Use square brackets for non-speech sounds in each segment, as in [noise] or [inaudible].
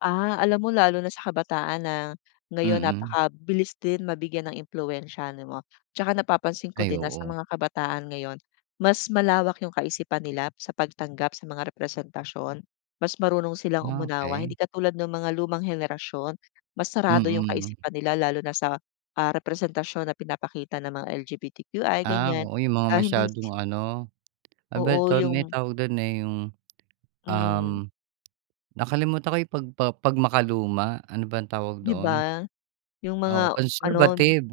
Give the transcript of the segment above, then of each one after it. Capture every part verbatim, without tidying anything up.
Ah. Alam mo lalo na sa kabataan na ngayon Mm. napakabilis din mabigyan ng impluwensiya, di ba. Tsaka napapansin ko Ay, din na sa oo. mga kabataan ngayon mas malawak yung kaisipan nila sa pagtanggap, sa mga representasyon. Mas marunong silang Ah, umunawa okey. hindi katulad nung mga lumang henerasyon, mas sarado yung Mm. kaisipan nila lalo na sa, ah, representasyon na pinapakita ng mga L-G-B-T-Q-I, Ah, ganyan. oo. Yung mga Ah, hindi si masyadong ano, ano ba Oo, ito, may yung tawag dun, eh, yung, um, Hmm. nakalimutan ko, eh, pagpa 'pag makaluma, ano bang tawag Di doon? ba? Yung Oo, mga ano conservative,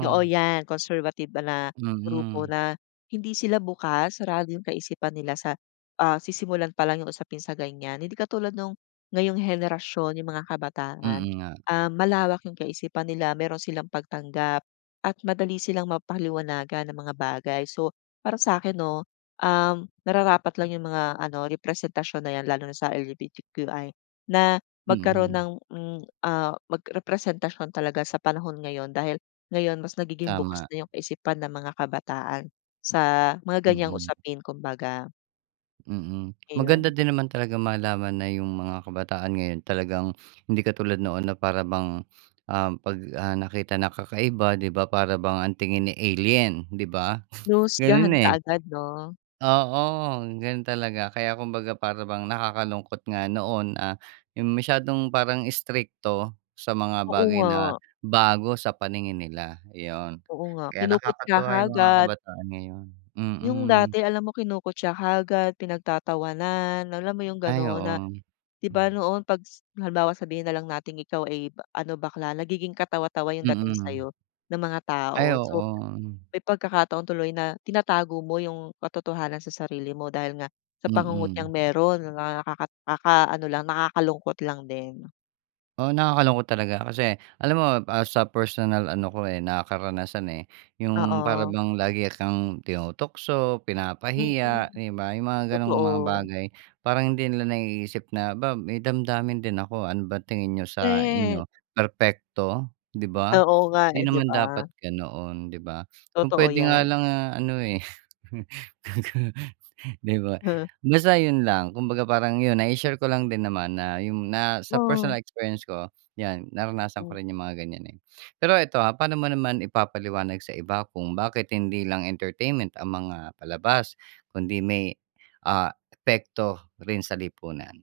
oo 'yan. Conservative ba na grupo Mm. na hindi sila bukas, sarado yung kaisipan nila sa, ah, sisimulan palang yung usapin sa ganyan. Hindi katulad nung ngayong henerasyon, yung mga kabataan. Mm nga. Ah, malawak yung kaisipan nila, meron silang pagtanggap at madali silang mapaliwanagan ng mga bagay. So, para sa'kin 'no, um, nararapat lang yung mga ano, representasyon na 'yan lalo na sa L-G-B-T-Q-I na magkaroon Mm. ng, hmm, ah, mag representasyon talaga sa panahon ngayon. Dahil ngayon mas nagiging bukas Tama. na yung kaisipan ng mga kabataan sa mga ganyang Mm. usapin, kumbaga. Mm. Maganda Ayun. din naman talagang malaman na yung mga kabataan ngayon talagang hindi katulad noon na para bang, ah, 'pag, ah, nakita na kakaiba, di ba, para bang ang tingin, eh, alien, di ba? [snorts] Ganun, Hinuhusgahan eh. kaagad 'no? Oo. Ganun talaga kaya kumbaga para bang nakakalungkot nga noon, ah, yung masyadong parang istrikto sa mga Oo bagay na nga. bago sa paningin nila, yun. Oo nga, Kaya kinukutya nakakatuwa yung mga kaagad. kabataan ngayon, Yung mm. dati alam mo kinukutya kaagad, pinagtatawanan, alam mo yung Ay ganun na oo. di ba Hmm. noon 'pag s halimbawa sabihin na lang nating ikaw ay ano, bakla. Nagiging katawa-tawa yung dating Mm. sa'yo ng mga Ay tao. So, oo. may pagkakataon tuloy na tinatago mo yung katotohanan sa sarili mo dahil nga sa pangungutyang Mm. meron. Mga nakaka nakakaano lang, nakakalungkot lang din. Oo. Nakakalungkot talaga kasi alam mo, ah, sa personal ano ko, eh, na karanasan, eh. Yung para Oo. bang lagi kang tinutukso, Mm, pinapahiya, di ba? Yung mga gan'ong mga totoo. bagay parang hindi nila naiisip na, "'Ba may damdamin din ako. Ano ba tingin niyo sa Correct. inyo, perpekto?" Di ba? Oo nga, Hindi eh, di naman ba? dapat ganoon, di ba? Kung Totoo pwede nga 'yan. lang ano, eh [laughs] di ba? He. Basta yun lang. Kumbaga parang yun, nai-share ko lang din naman na yung na sa Oh. personal experience ko 'yan, naranasan ko Hmm. rin yung mga ganyan, eh. Pero 'eto, ah. Pa'no mo naman ipapaliwanag sa iba kung bakit hindi lang entertainment ang mga palabas kundi may, ah, epekto rin sa lipunan?